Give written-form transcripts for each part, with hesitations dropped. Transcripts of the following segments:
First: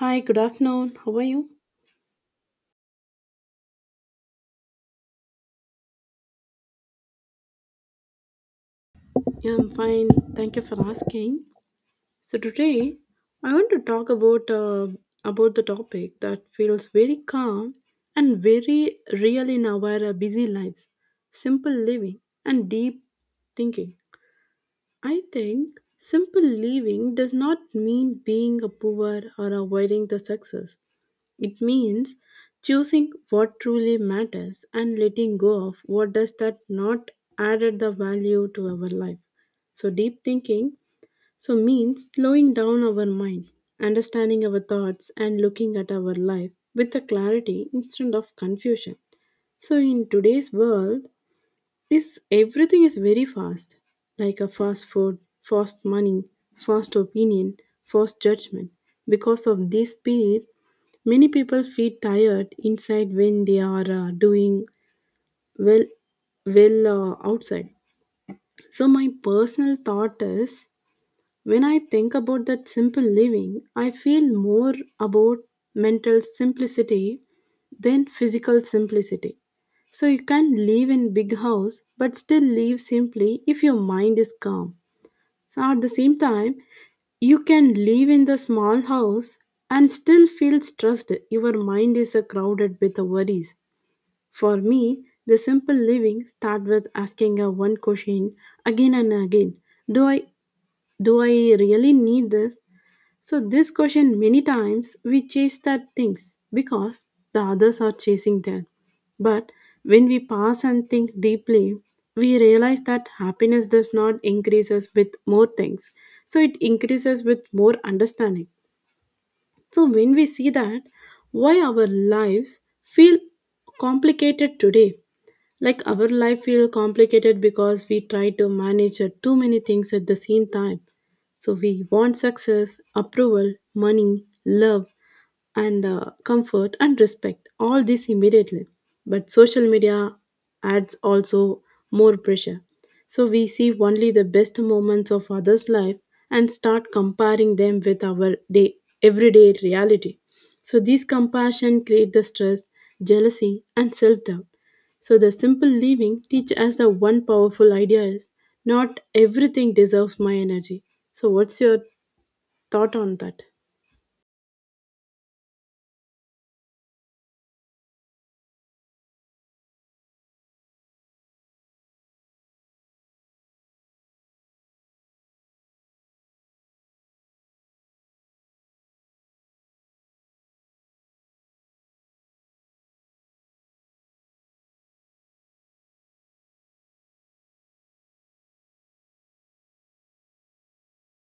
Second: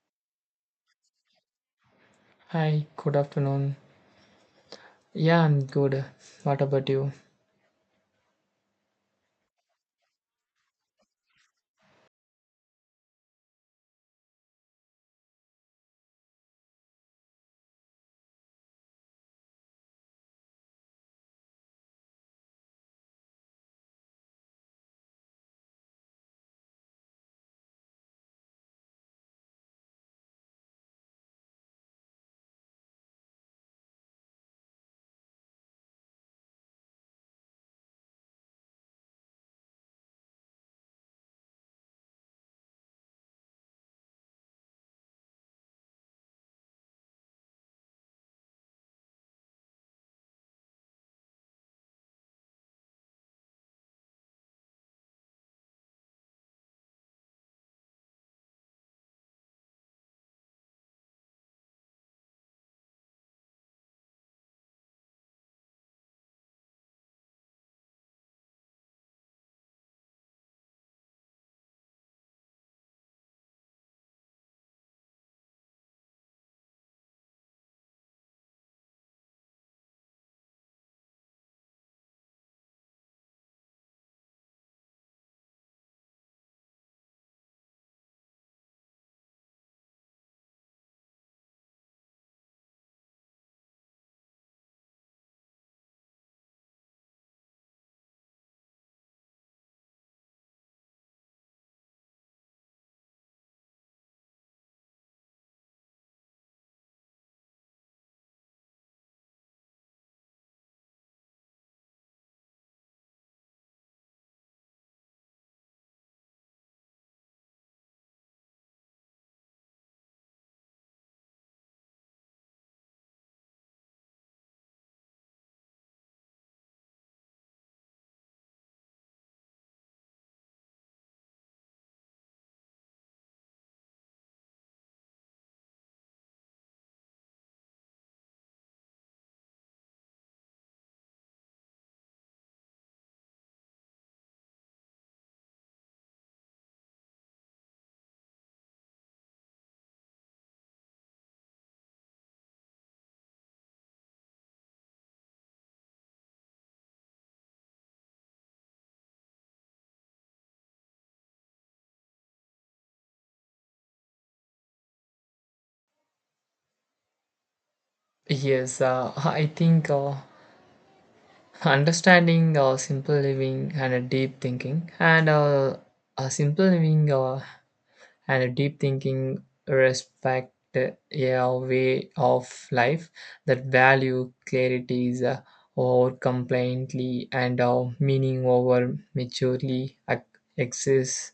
Hi, good afternoon. How are you? Hi, good afternoon. Yeah, I'm good. What about you? Yeah, I'm fine. Thank you for asking. So today, I want to talk about the topic that feels very calm and very real in our busy lives: simple living and deep thinking. I think simple living does not mean being a poor or avoiding the success. It means choosing what truly matters and letting go of what does that not added the value to our life. So deep thinking so means slowing down our mind, understanding our thoughts and looking at our life with a clarity instead of confusion. So in today's world is everything is very fast, like a fast food, fast money, fast opinion, fast judgment. Because of this speed many people feel tired inside when they are doing well well outside. So my personal thought is when I think about that simple living, I feel more about mental simplicity than physical simplicity. So you can live in big house but still live simply if your mind is calm. So at the same time, you can live in the small house and still feel stressed. Your mind is crowded with the worries. For me, the simple living start with asking a one question again and again. Do I do I really need this? So this question, many times we chase that things because the others are chasing them. But when we pause and think deeply, we realize that happiness does not increase us with more things, so it increases with more understanding. So when we see that why our lives feel complicated today, like our life feel complicated because we try to manage too many things at the same time. So we want success, approval, money, love, and comfort and respect all this immediately, but social media adds also more pressure. So we see only the best moments of others life and start comparing them with our day, everyday reality. So these compassion create the stress, jealousy and self doubt. So the simple leaving teach us the one powerful idea is not everything deserves my energy. So what's your thought on that? Yes, I think understanding simple living and a deep thinking and a simple living and a deep thinking respect a way of life that value clarity is over compliantly and meaning over maturely exists,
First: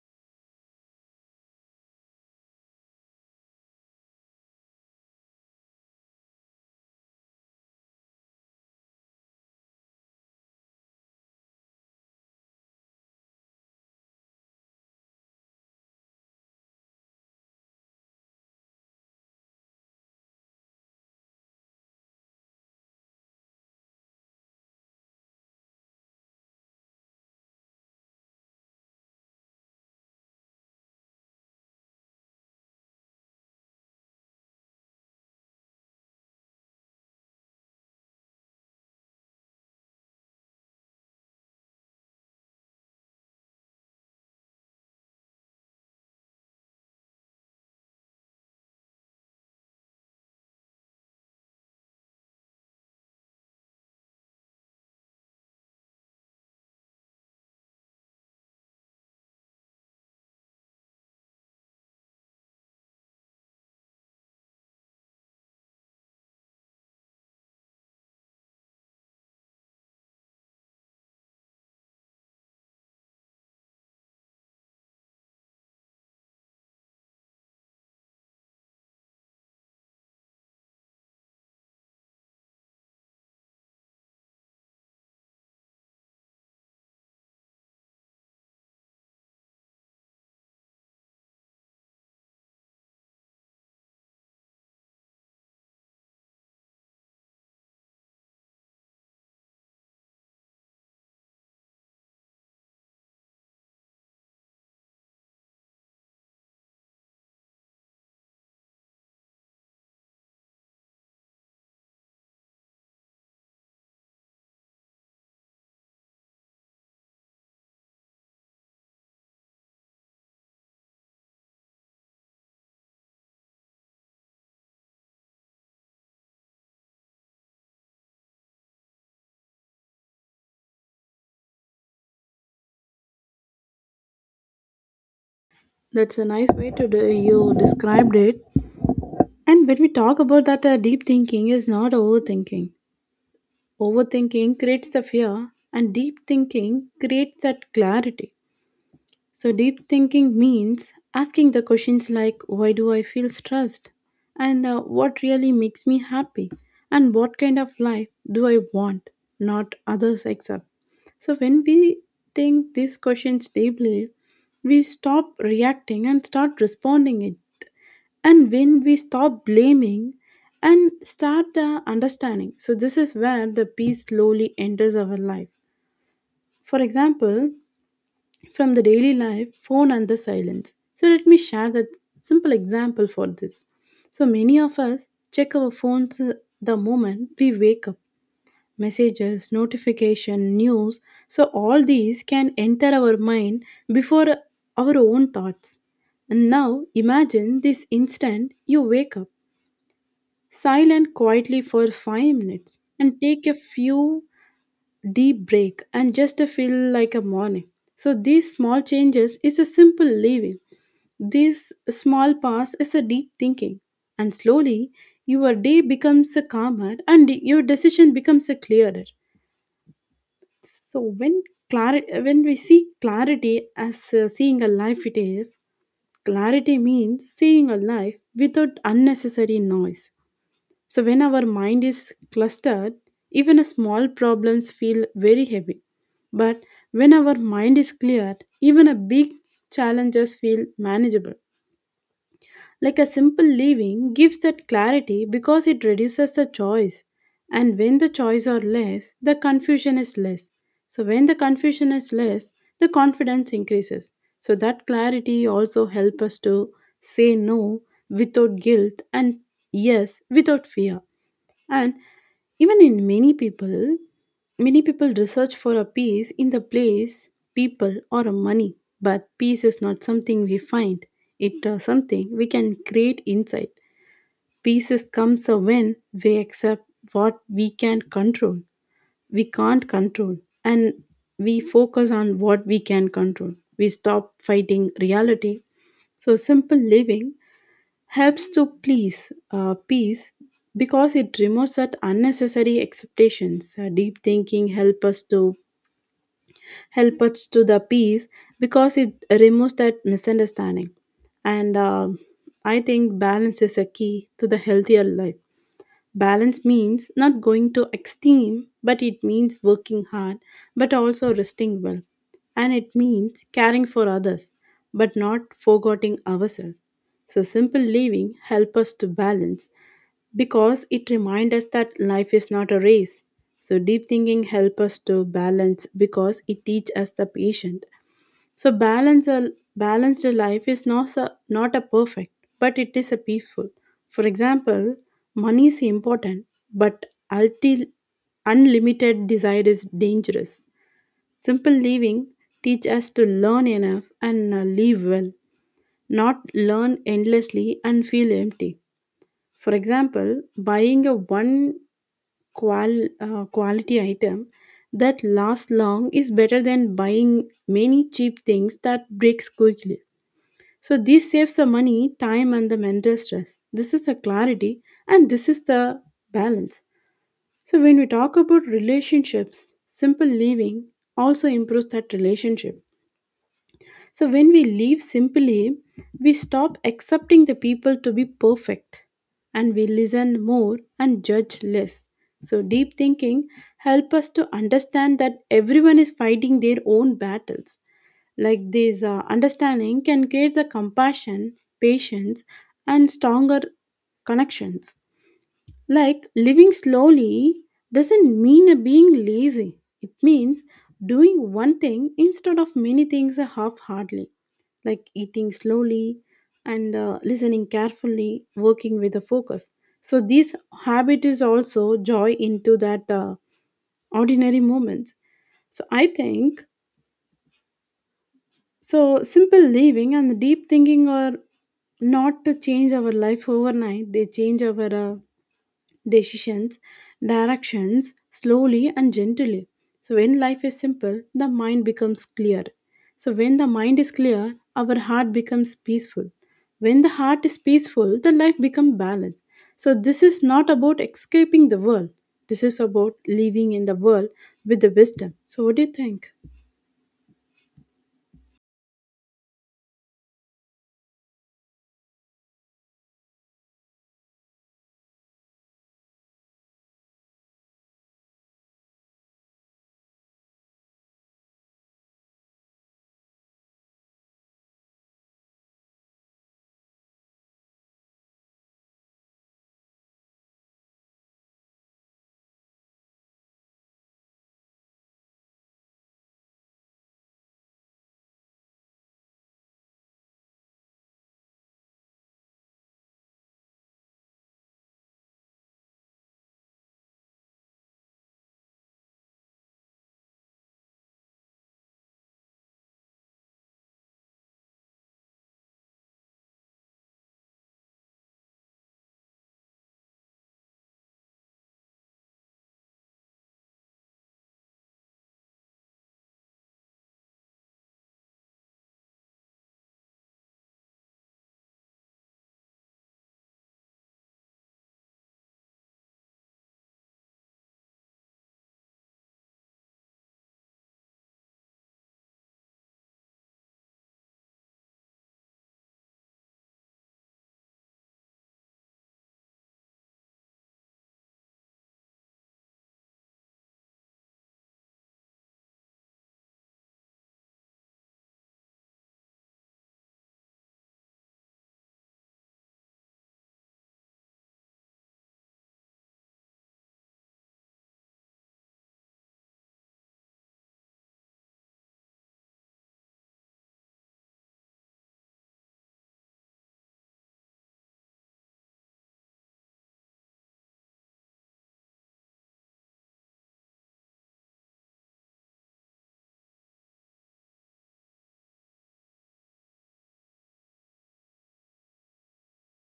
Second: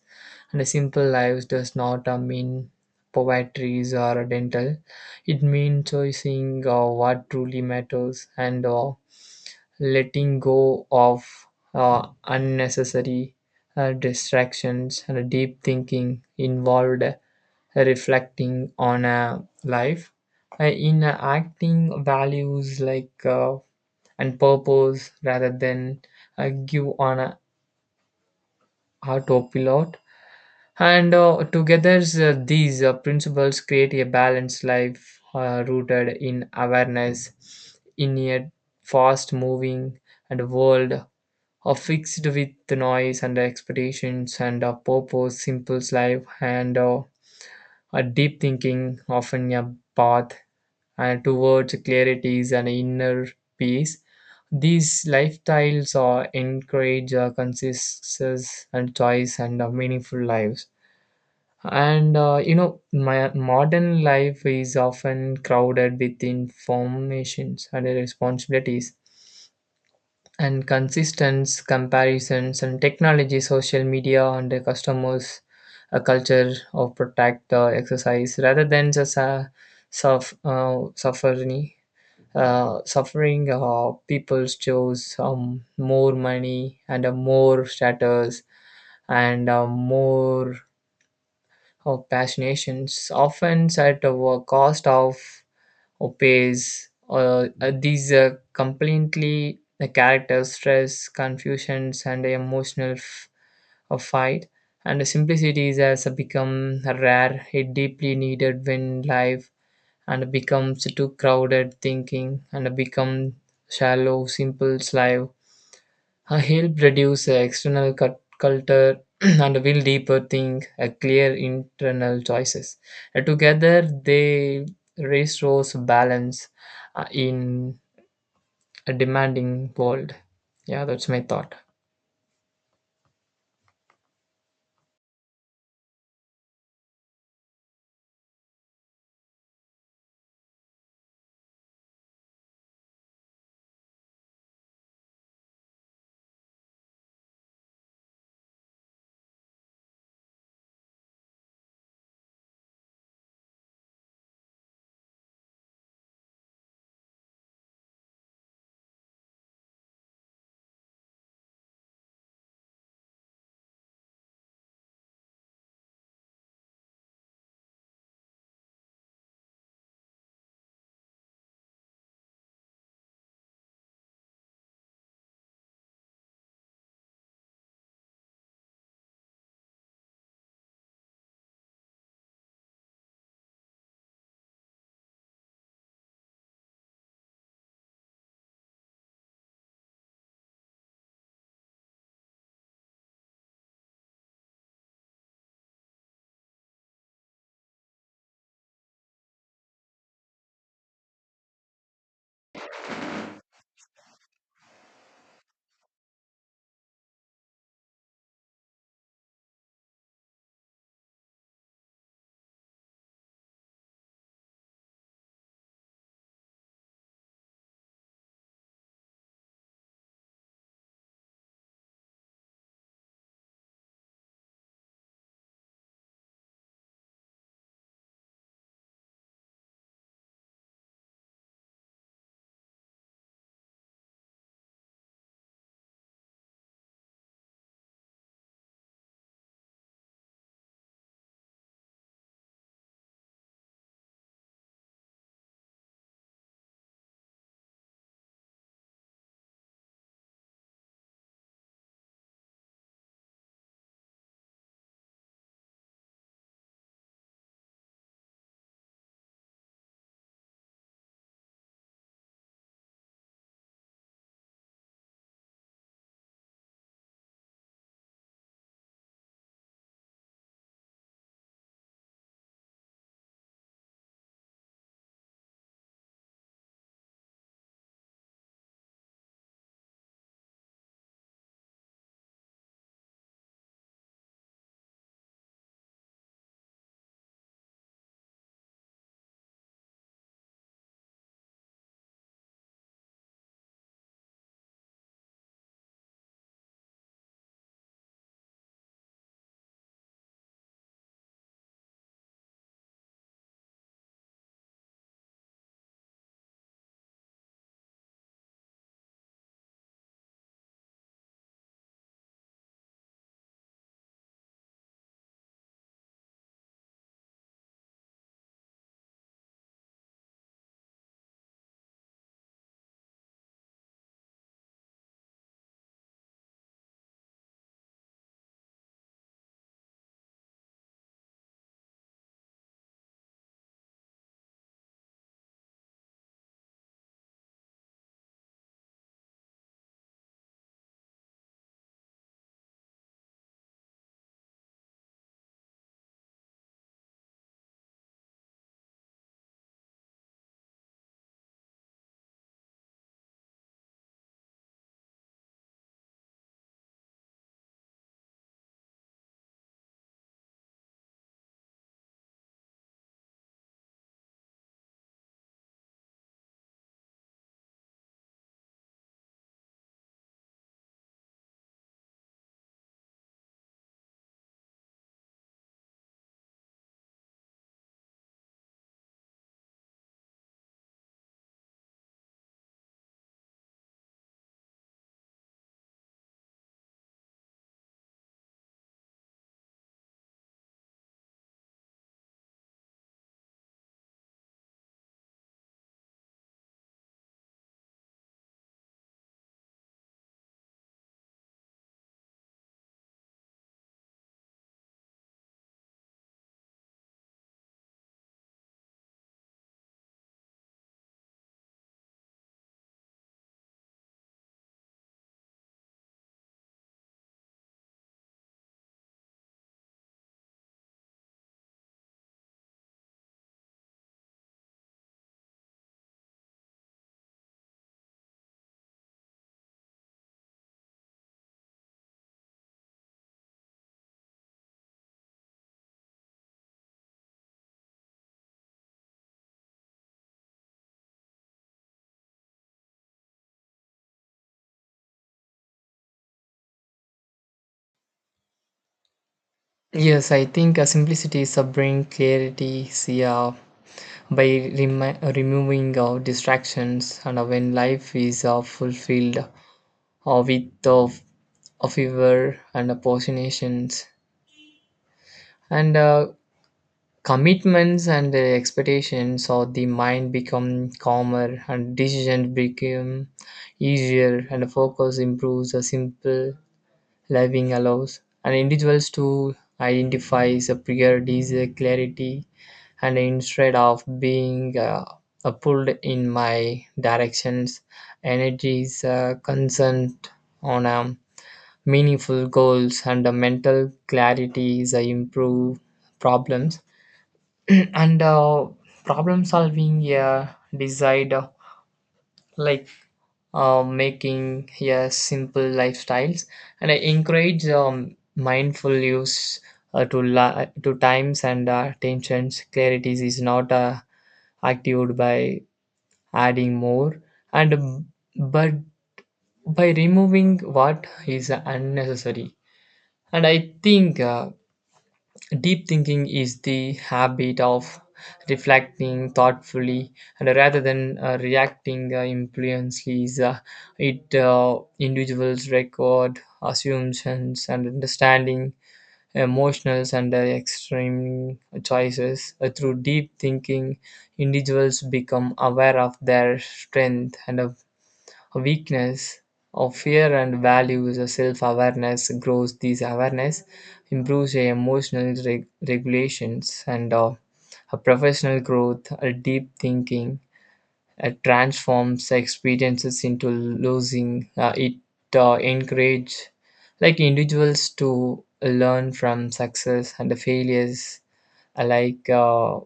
and a simple life does not mean poetries or dental. It means choosing what truly matters and letting go of unnecessary distractions, and a deep thinking involved reflecting on a life in acting values like and purpose rather than give on a autopilot. And together these principles create a balanced life rooted in awareness in a fast moving and world are fixed with the noise and expectations and a purpose, simple life, and a deep thinking, often a path and towards clarities and inner peace. These lifestyles are encourage consistency and choice and meaningful lives. And my modern life is often crowded with informations and responsibilities and consistent comparisons and technology, social media, and the customers, a culture of protect the exercise rather than just a suffering. Suffering people chose more money and more status and more of passionations often at a cost of Opes these completely the character stress confusions and emotional fight, and the simplicity has become rare it deeply needed when life and becomes too crowded thinking and become shallow simple life help reduce the external culture and will deeper think a clear internal choices. Together, they restores balance in a demanding world. Yeah, that's my thought. That's a nice way to do, you described it. And when we talk about that, deep thinking is not overthinking. Overthinking creates the fear, and deep thinking creates that clarity. So, deep thinking means asking the questions like why do I feel stressed? And what really makes me happy? And what kind of life do I want? Not others except. So, when we think these questions deeply, we stop reacting and start responding it. And when we stop blaming and start understanding, so this is where the peace slowly enters our life. For example, from the daily life, phone, and the silence. So, let me share that simple example for this. So, many of us check our phones the moment we wake up. Messages, notification, news, so all these can enter our mind before our own thoughts. And now imagine this instant you wake up silent quietly for 5 minutes and take a few deep break and just to feel like a morning. So these small changes is a simple living, this small pause is a deep thinking, and slowly your day becomes a calmer and your decision becomes a clearer. So when clarity, when we see clarity as seeing a life, it is clarity means seeing a life without unnecessary noise. So, when our mind is clustered, even a small problems feel very heavy. But when our mind is cleared, even a big challenges feel manageable. Like a simple living gives that clarity because it reduces the choice. And when the choice are less, the confusion is less. So when the confusion is less, the confidence increases. So that clarity also help us to say no without guilt and yes without fear. And even in many people research for a peace in the place, people, or a money. But peace is not something we find. It is something we can create inside. Peace is comes a when we accept what we can control. We can't control, and we focus on what we can control. We stop fighting reality. So simple living helps to please peace because it removes that unnecessary expectations. Deep thinking help us to the peace because it removes that misunderstanding and I think balance is a key to the healthier life. Balance means not going to extreme, but it means working hard, but also resting well. And it means caring for others, but not forgetting ourselves. So simple living help us to balance because it reminds us that life is not a race. So deep thinking helps us to balance because it teaches us the patient. So balanced life is not a, not a perfect, but it is a peaceful. For example, money is important, but ulti, unlimited desire is dangerous. Simple living teach us to learn enough and live well, not learn endlessly and feel empty. For example, buying a one quality item that lasts long is better than buying many cheap things that breaks quickly. So this saves the money, time and the mental stress. This is the clarity and this is the balance. So when we talk about relationships, simple living also improves that relationship. So when we live simply, we stop accepting the people to be perfect and we listen more and judge less. So deep thinking help us to understand that everyone is fighting their own battles. Like this understanding can create the compassion, patience and stronger connections. Like living slowly doesn't mean a being lazy. It means doing one thing instead of many things half heartedly, like eating slowly and listening carefully, working with a focus. So this habit is also joy into that ordinary moments. So I think so simple living and deep thinking are not to change our life overnight. They change our decisions, directions, slowly and gently. So, when life is simple, the mind becomes clear. So, when the mind is clear, our heart becomes peaceful. When the heart is peaceful, the life becomes balanced. So, this is not about escaping the world. This is about living in the world with the wisdom. So, what do you think? Yes, I think simplicity is a bring clarity. See, by removing distractions, and when life is fulfilled with a fever and a passionations, and commitments and expectations of the mind become calmer and decisions become easier, and the focus improves a simple living allows and individuals to identify the priorities clarity, and instead of being pulled in my directions, energy is concerned on meaningful goals, and the mental clarity is improve problems and problem solving, yeah. Decide like making, yeah, simple lifestyles, and I encourage mindful use to times and attentions. Clarities is not activated by adding more and but by removing what is unnecessary. And I think deep thinking is the habit of reflecting thoughtfully and rather than reacting impulsively. It individuals record assumptions and understanding emotions, and extreme choices. Through deep thinking, individuals become aware of their strength and a weakness of fear and values a self-awareness grows. These awareness improves your emotional regulations and a professional growth a deep thinking it transforms experiences into losing it encourage like individuals to learn from success and the failures alike.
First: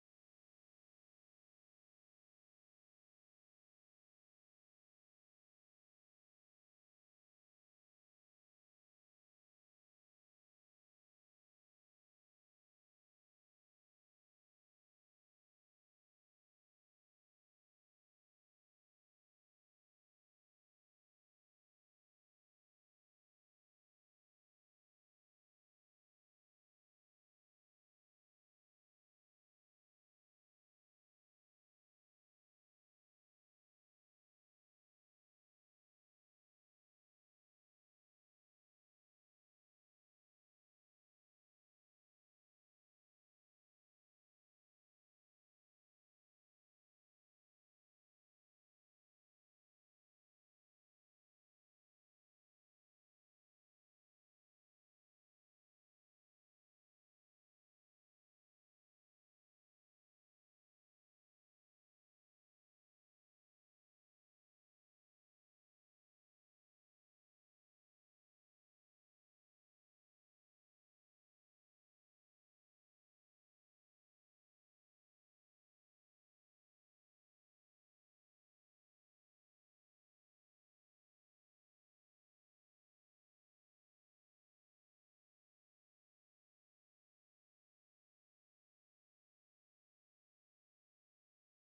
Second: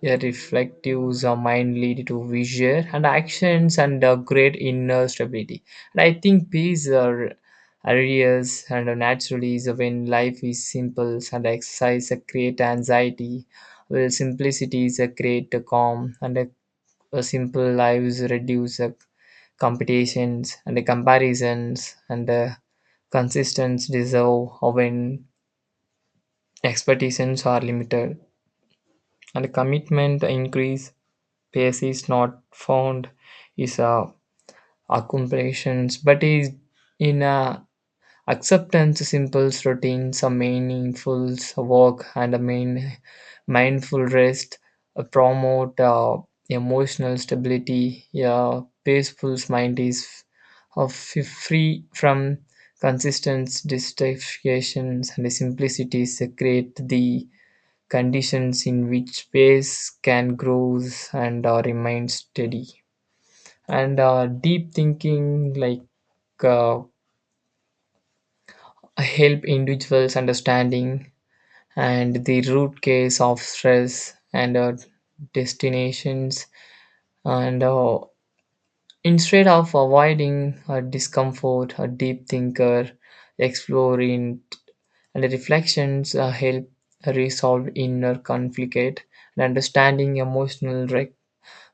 Yeah, reflective are mind lead to vision and actions and a great inner stability. And I think these are areas and are naturally is when life is simple and exercise a create anxiety, while simplicity is a create a calm, and a simple lives reduce the competitions and the comparisons and the consistence deserve when expectations are limited and commitment increase. Pace is not found is a accomplishments, but is in a acceptance, simple routines, a meaningful work, and a main mindful rest promote emotional stability. A peaceful mind is of free from consistent distractions, and simplicities create the conditions in which space can grow and remain steady. And deep thinking like uh, help individuals understanding and the root cause of stress and destinations, and instead of avoiding discomfort a deep thinker exploring and reflections help resolve inner conflict, and understanding emotional wreck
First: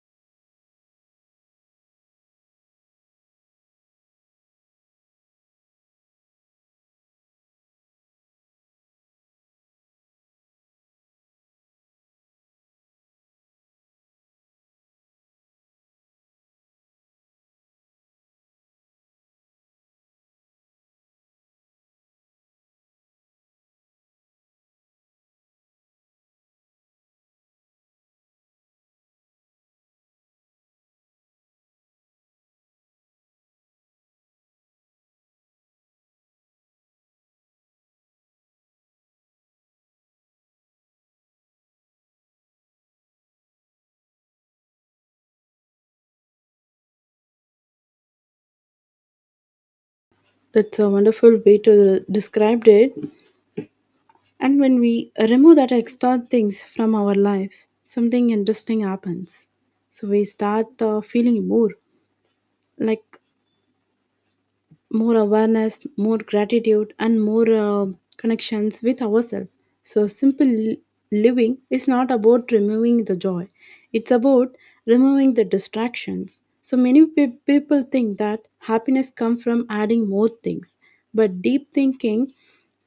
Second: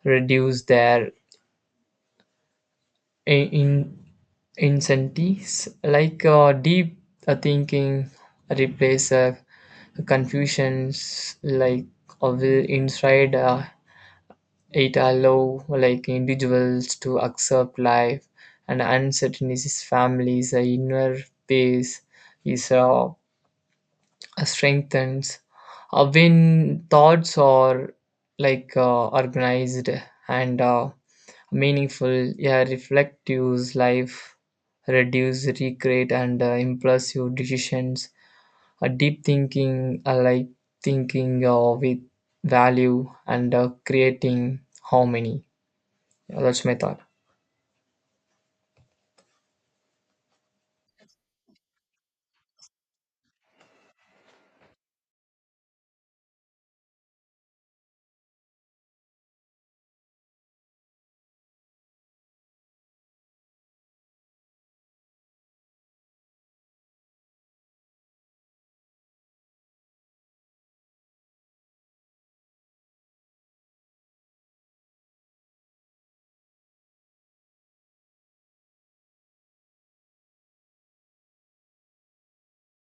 reduce their I- in incentives. Like deep thinking replace confusions like will inside it allow like individuals to accept life and uncertainties families inner peace is strengthens when thoughts are like organized and meaningful. Yeah, reflective life reduce regret and impulsive decisions a deep thinking like thinking with value and creating harmony. Yeah, that's my thought. That's a wonderful way to describe it. And when we remove that extra things from our lives, something interesting happens. So we start feeling more like more awareness, more gratitude, and more connections with ourselves. So, living is not about removing the joy, it's about removing the distractions. So, many people think that happiness comes from adding more things, but deep thinking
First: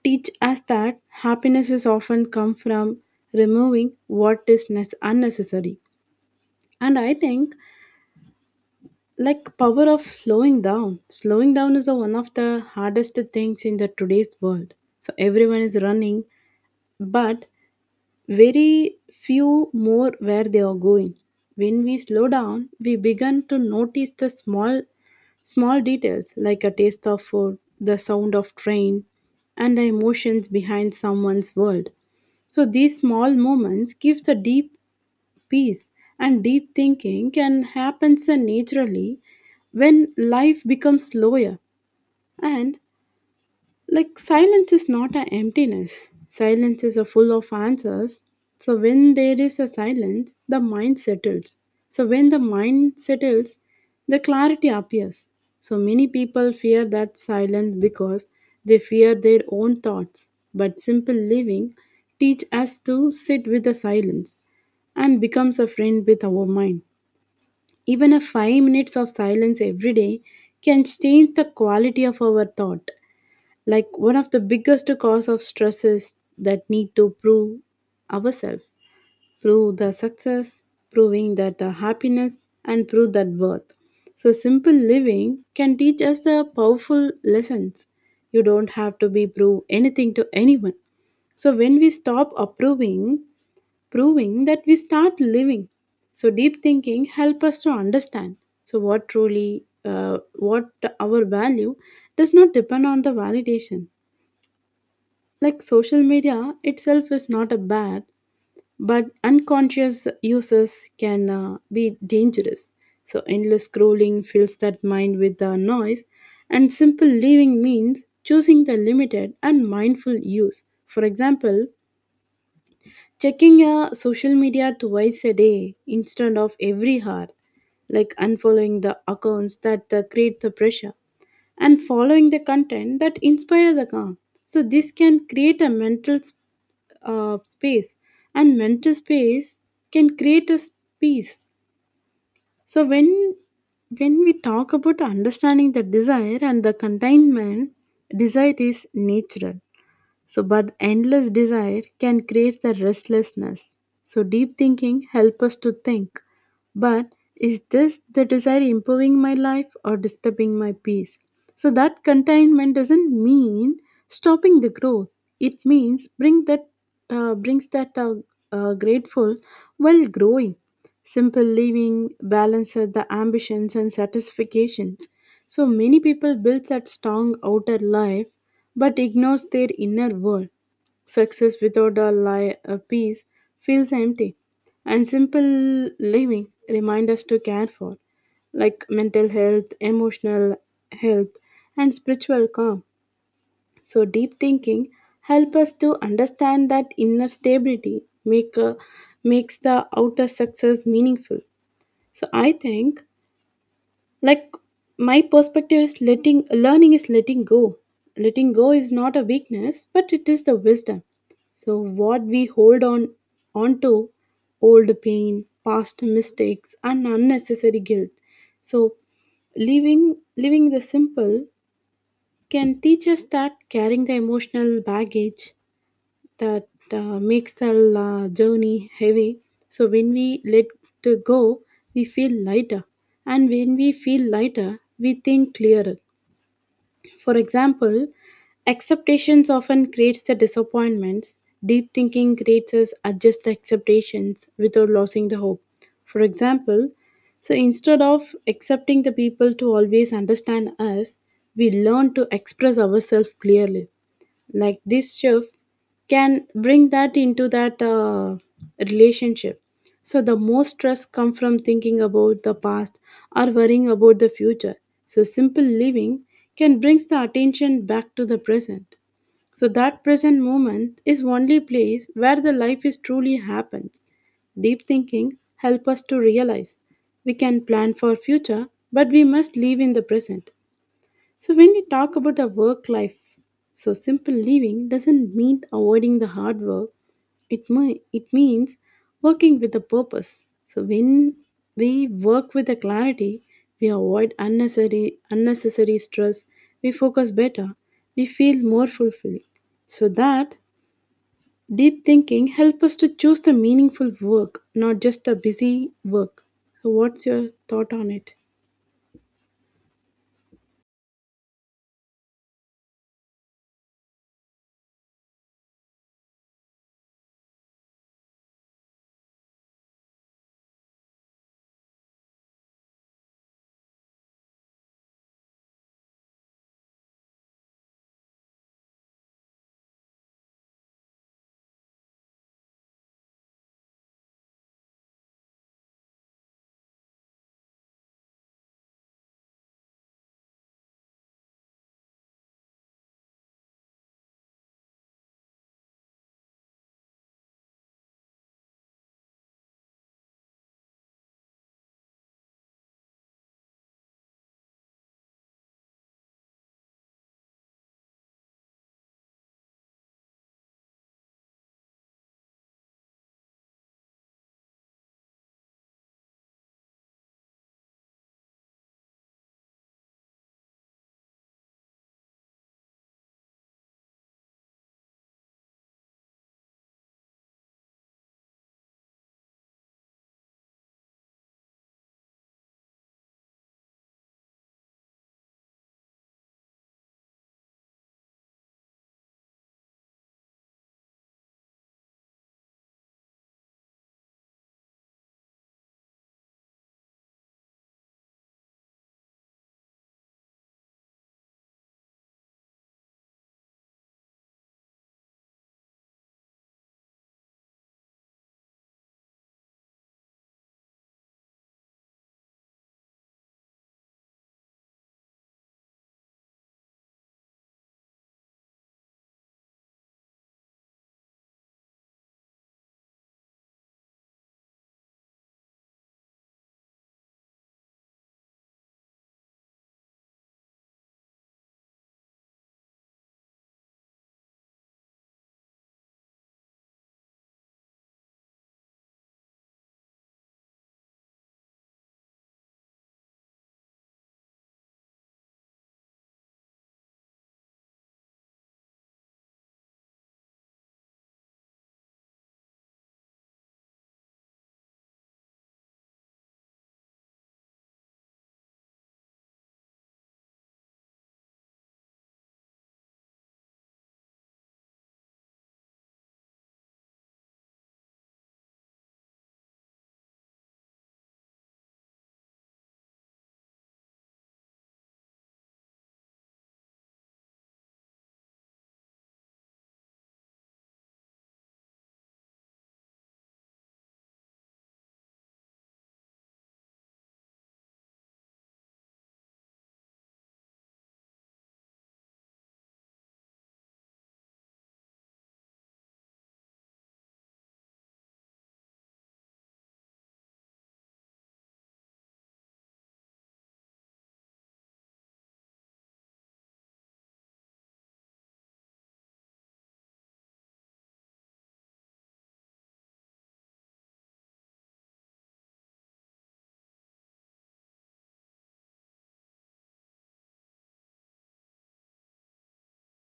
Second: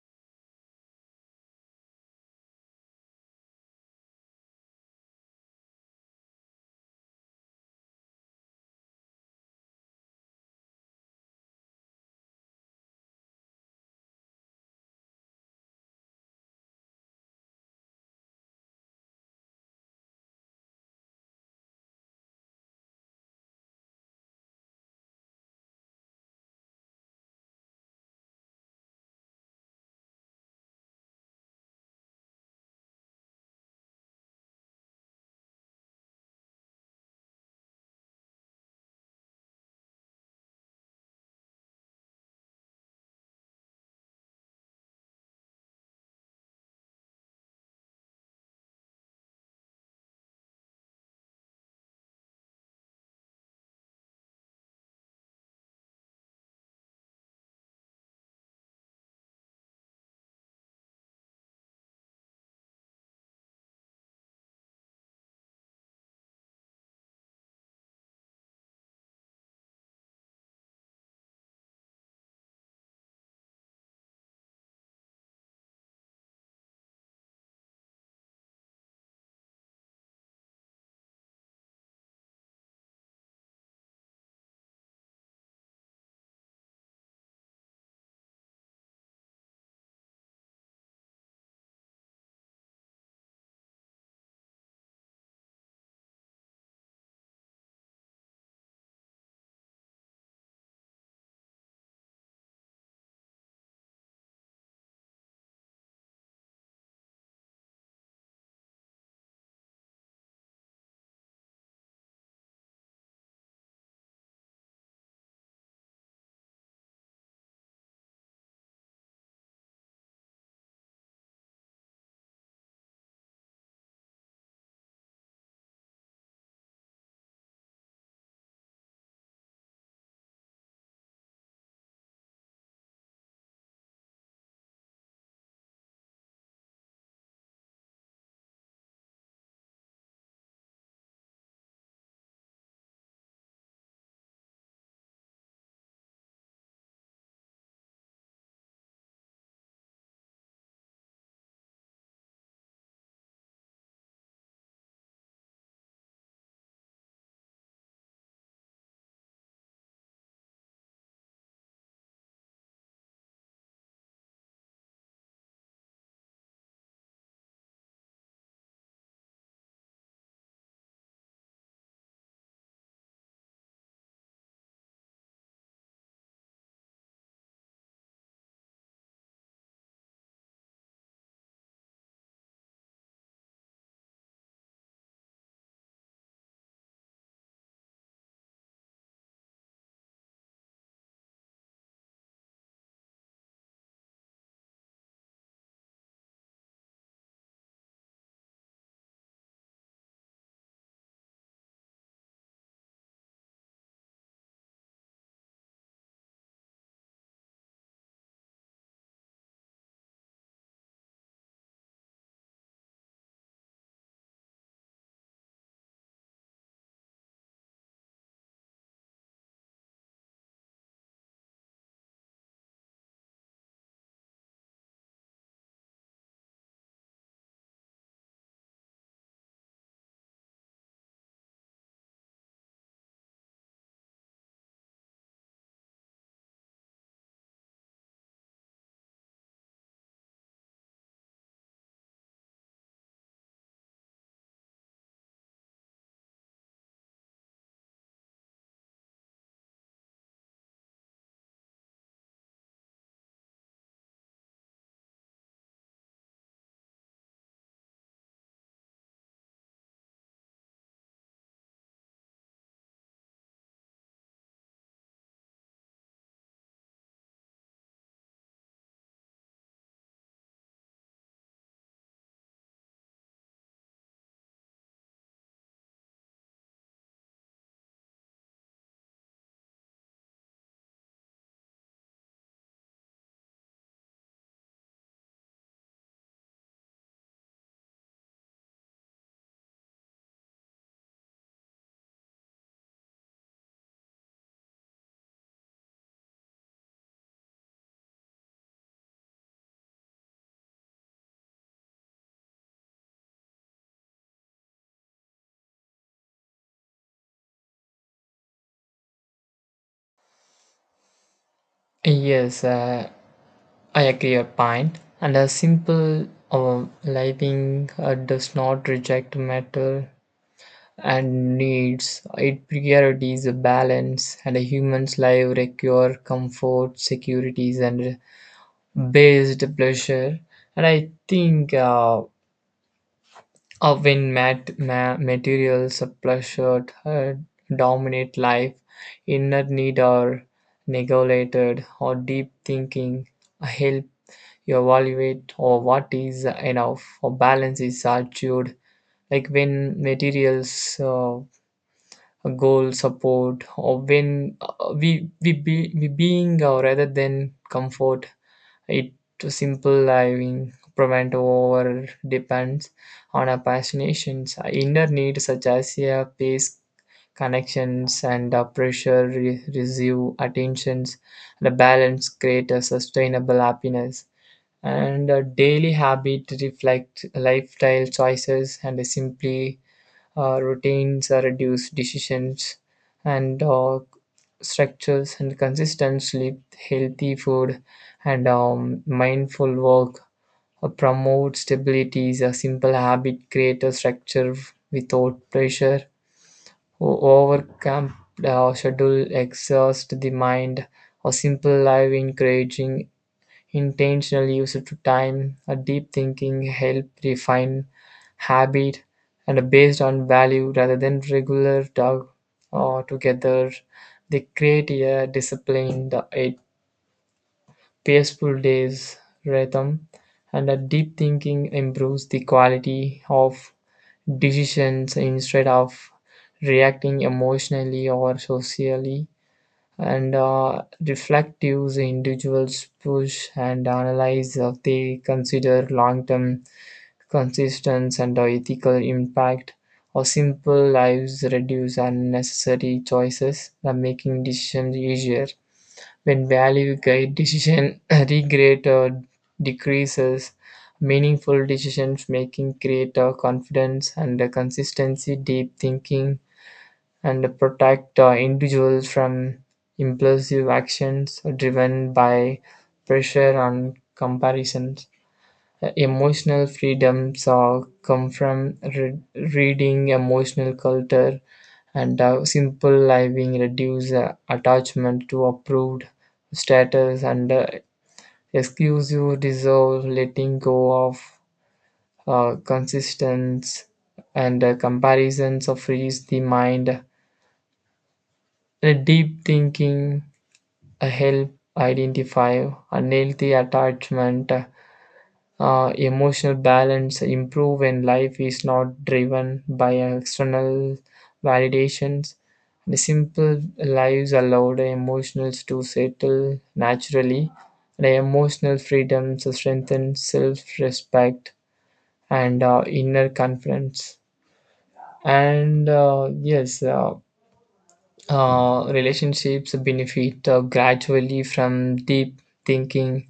teach us that happiness is often come from removing what is unnecessary. And I think like power of slowing down, slowing down is a, one of the hardest things in the today's world. So everyone is running, but very few more where they are going. When we slow down we begin to notice the small small details, like a taste of food, the sound of train and the emotions behind someone's world. So these small moments gives a deep peace, and deep thinking can happen so naturally when life becomes slower. And like silence is not an emptiness. Silence is a full of answers. So when there is a silence, the mind settles. So when the mind settles, the clarity appears. So many people fear that silence because they fear their own thoughts. But simple living teach us to sit with the silence and becomes a friend with our mind. Even a 5 minutes of silence every day can change the quality of our thought. Like one of the biggest cause of stress is that need to prove ourselves, prove the success, proving that the happiness and prove that worth. So simple living can teach us the powerful lessons. You don't have to be prove anything to anyone. So when we stop approving, proving that we start living. So deep thinking help us to understand. So what truly, what our value does not depend on the validation. Like social media itself is not a bad, but unconscious uses can be dangerous. So endless scrolling fills that mind with the noise, and simple living means choosing the limited and mindful use. For example, checking your social media twice a day instead of every hour, like unfollowing the accounts that create the pressure and following the content that inspires the calm. So this can create a space, and mental space can create a peace. So when we talk about understanding the desire and the contentment, desire is natural. So, but endless desire can create the restlessness. So, deep thinking help us to think. But is this the desire improving my life or disturbing my peace? So, that containment doesn't mean stopping the growth. It means bring that grateful while growing. Simple living balances the ambitions and satisfactions. So many people build that strong outer life but ignores their inner world. Success without a peace feels empty. And simple living remind us to care for like mental health, emotional health and spiritual calm. So deep thinking help us to understand that inner stability makes the outer success meaningful. So I think like my perspective is letting learning is letting go. Letting go is not a weakness, but it is the wisdom. So what we hold on onto old pain, past mistakes and unnecessary guilt. So living the simple can teach us that carrying the emotional baggage that makes our journey heavy. So when we let to go, we feel lighter, and when we feel lighter, we think clearer. For example, acceptations often creates the disappointments. Deep thinking creates us adjust the acceptations without losing the hope. For example, so instead of accepting the people to always understand us, we learn to express ourselves clearly like these shifts can bring that into that relationship. So the most stress come from thinking about the past or worrying about the future. So simple living can brings the attention back to the present. So that present moment is only place where the life is truly happens. Deep thinking help us to realize we can plan for future, but we must live in the present. So, when we talk about our work life, so simple living doesn't mean avoiding the hard work. It means working with a purpose. So, when we work with a clarity, we avoid unnecessary stress. We focus better. We feel more fulfilled. So that deep thinking help us to choose the meaningful work, not just the busy work. So, what's your thought on it? Yes, I agree your point, and a simple uh, living does not reject matter and needs. It priorities a balance, and a human's life require comfort, securities, and based pleasure. And I think when materials of pleasure dominate life, inner need are neglected, or deep thinking help you evaluate or what is enough or balance is achieved. Like when materials a goal support or when we being rather than comfort it to simple living prevent over depends on our passions, our inner needs such as a pace, connections and pressure receive attentions. The balance create a sustainable happiness, and a daily habit reflect lifestyle choices, and simply routines reduce decisions and structures and consistent sleep, healthy food, and mindful work promote stabilities. A simple habit create a structure without pressure overcome schedule exhaust the mind. A simple life encouraging intentional use of time, a deep thinking help refine habit and based on value rather than regular dog or together. They create a disciplined, a peaceful day's rhythm, and a deep thinking improves the quality of decisions instead of reacting emotionally or socially, and reflective individuals push and analyze if they consider long-term consistency and ethical impact or simple lives reduce unnecessary choices, making decisions easier. When value guide decision regret or decreases meaningful decisions making create confidence and consistency. Deep thinking and protect the individual from impulsive actions driven by pressure and comparison. Emotional freedoms are come from reading emotional culture, and simple living reduce attachment to approved status and exclusive dissolve letting go of consistence and comparisons of frees the mind. A deep thinking help identify unhealthy attachment, emotional balance improve when life is not driven by external validations. The simple lives allow the emotionals to settle naturally. The emotional freedom strengthens self-respect and inner confidence. And yes, relationships benefit gradually from deep thinking,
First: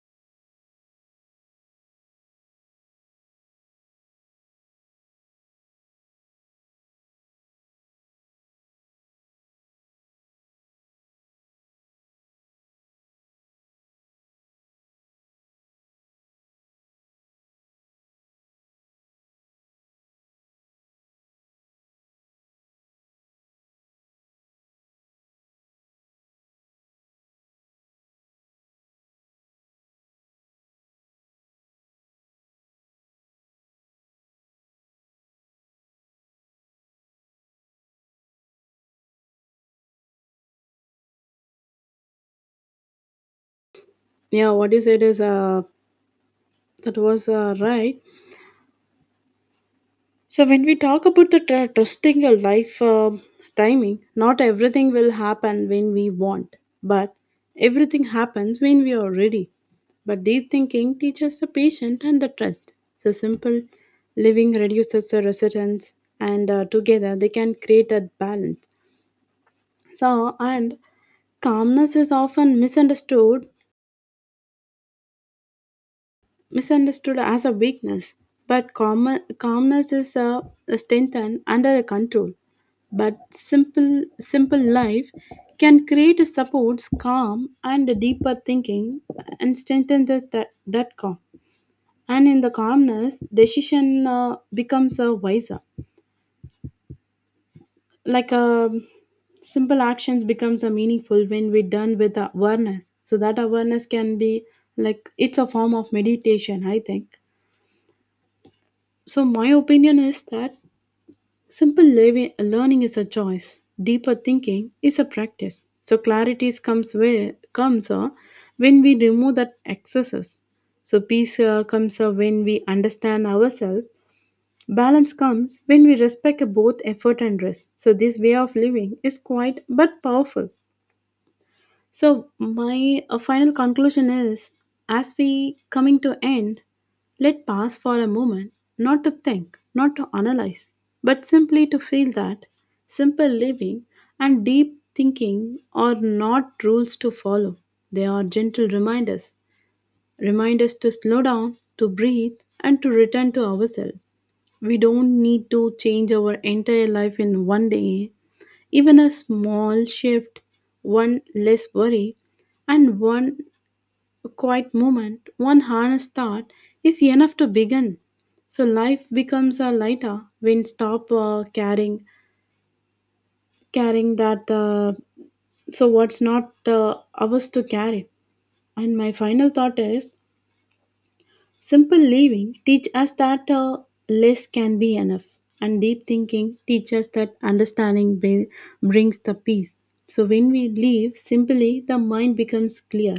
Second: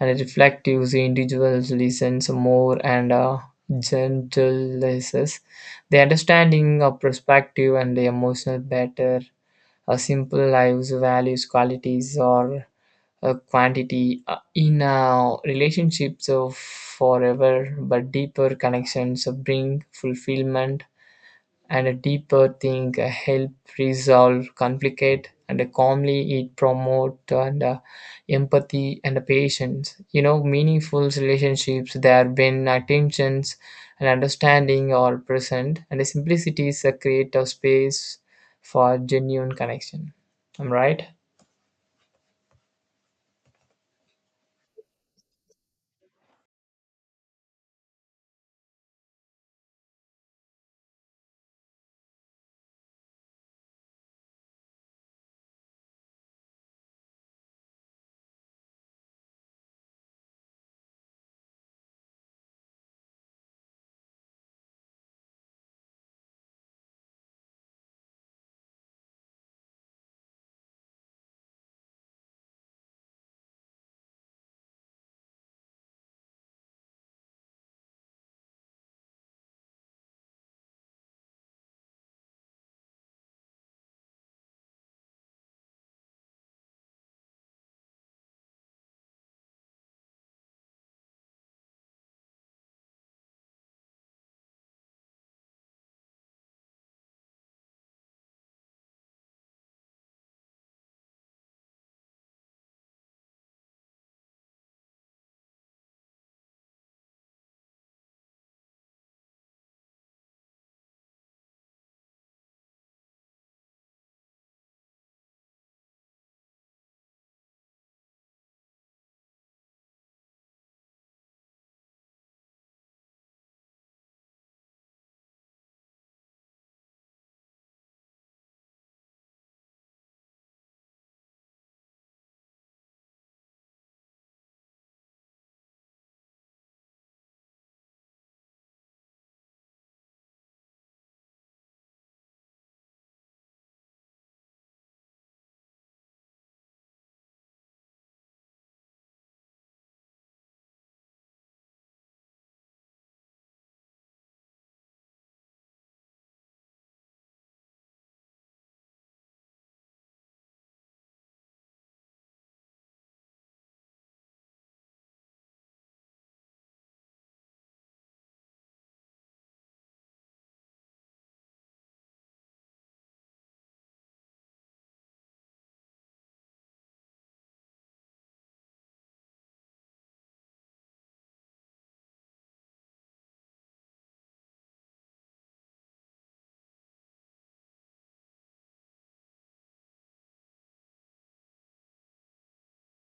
and reflective individuals listens more and gentleness. The understanding of perspective and the emotional better. A simple lives values qualities or a quantity in relationships of forever but deeper connections bring fulfillment, and a deeper thing help resolve conflict and calmly it promote and empathy and patience, you know, meaningful relationships there when attentions and understanding are present, and the simplicities create a space for genuine connection. I'm right. Yeah, what you said is that was right. So, when we talk about the trusting your life timing, not everything will happen when we want, but everything happens when we are ready. But deep thinking teaches the patient and the trust. So, simple living reduces the resistance, and together they can create a balance. So, and calmness is often misunderstood as a weakness, but calmness is a strength and under control. But simple life can create a supports calm and a deeper thinking and strengthen that calm. And in the calmness, decision becomes a wiser. Like a simple actions becomes a meaningful when we done with the awareness. So that awareness can be like it's a form of meditation, I think. So my opinion is that simple learning is a choice. Deeper thinking is a practice. So clarity comes when we remove that excesses. So peace comes when we understand ourselves. Balance comes when we respect both effort and rest. So this way of living is quiet but powerful. So my final conclusion is, as we coming to end, let pass for a moment, not to think, not to analyze, but simply to feel that simple living and deep thinking are not rules to follow. They are gentle reminders, reminders to slow down, to breathe, and to return to ourselves. We don't need to change our entire life in one day, even a small shift, one less worry, and one quiet moment, one honest thought is enough to begin. So life becomes a lighter when stop carrying that. So what's not ours to carry. And my final thought is, simple living teach us that less can be enough, and deep thinking teach us that understanding brings the peace. So when we live simply, the mind becomes clear.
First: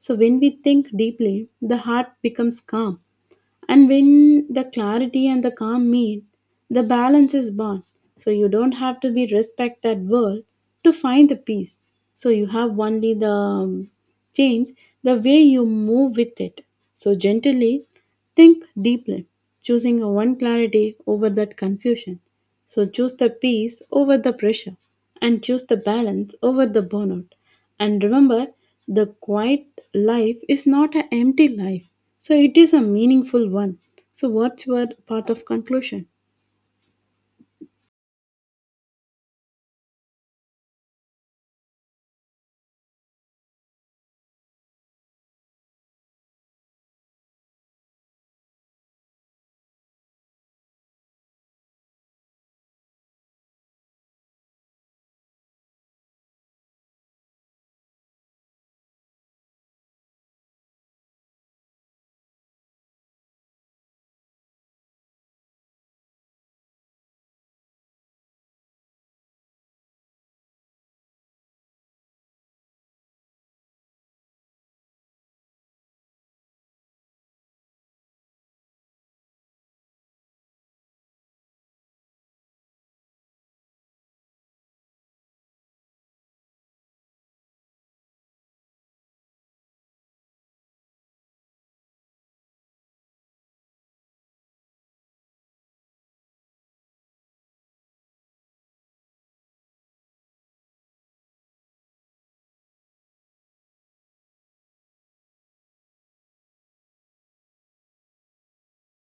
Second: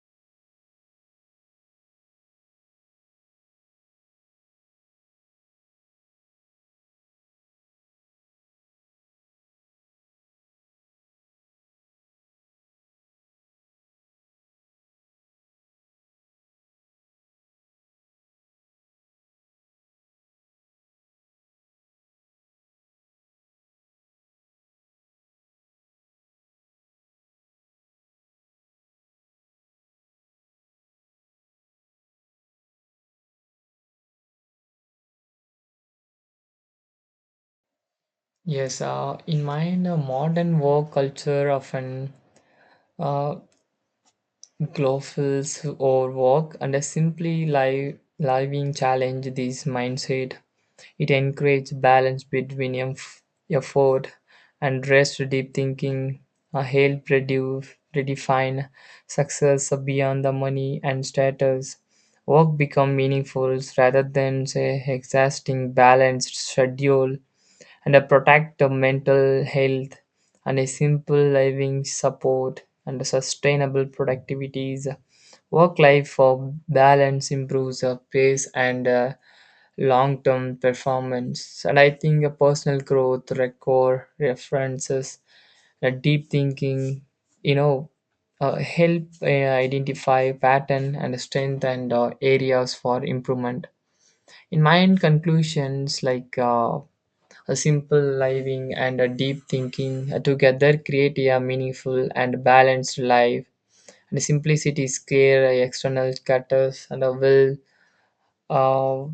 So when we think deeply, the heart becomes calm. And when the clarity and the calm meet, the balance is born. So you don't have to be respect that world to find the peace. So you have only the change the way you move with it. So gently think deeply, choosing a one clarity over that confusion. So choose the peace over the pressure and choose the balance over the burnout. And remember, the quiet life is not an empty life, so it is a meaningful one. So, what's your part of conclusion? Yes, in mind, modern work culture often uh, clothes or walk and simply live, living challenge this mindset. It encourages balance between effort and rest, deep thinking, a help reduce, redefine success beyond the money and status. Work become meaningful rather than say exhausting balanced schedule and a protect the mental health, and a simple living support and a sustainable productivities work life for balance improves pace and long term performance. And I think a personal growth record references deep thinking, you know, help identify pattern and strength and areas for improvement. In my end conclusions like a simple living and a deep thinking together create a meaningful and balanced life. And simplicity scare external cutters and a will uh,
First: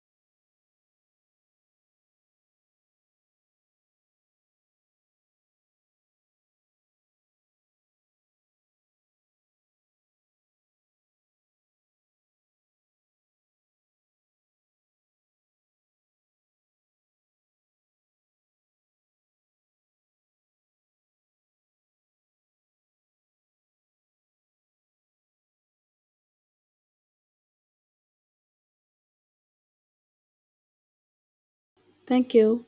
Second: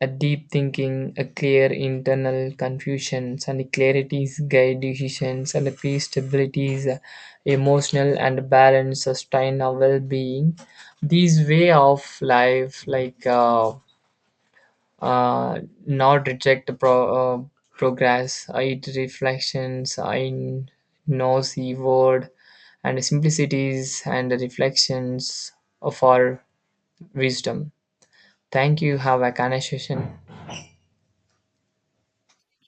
a deep thinking, a clear internal confusions and clarities guide decisions, and peace stability is emotional and balance sustain our well-being. These way of life like uh, not reject the progress. It reflections in noisy word, and simplicities and the reflections of our wisdom. Thank you. Have a conversation. Thank you.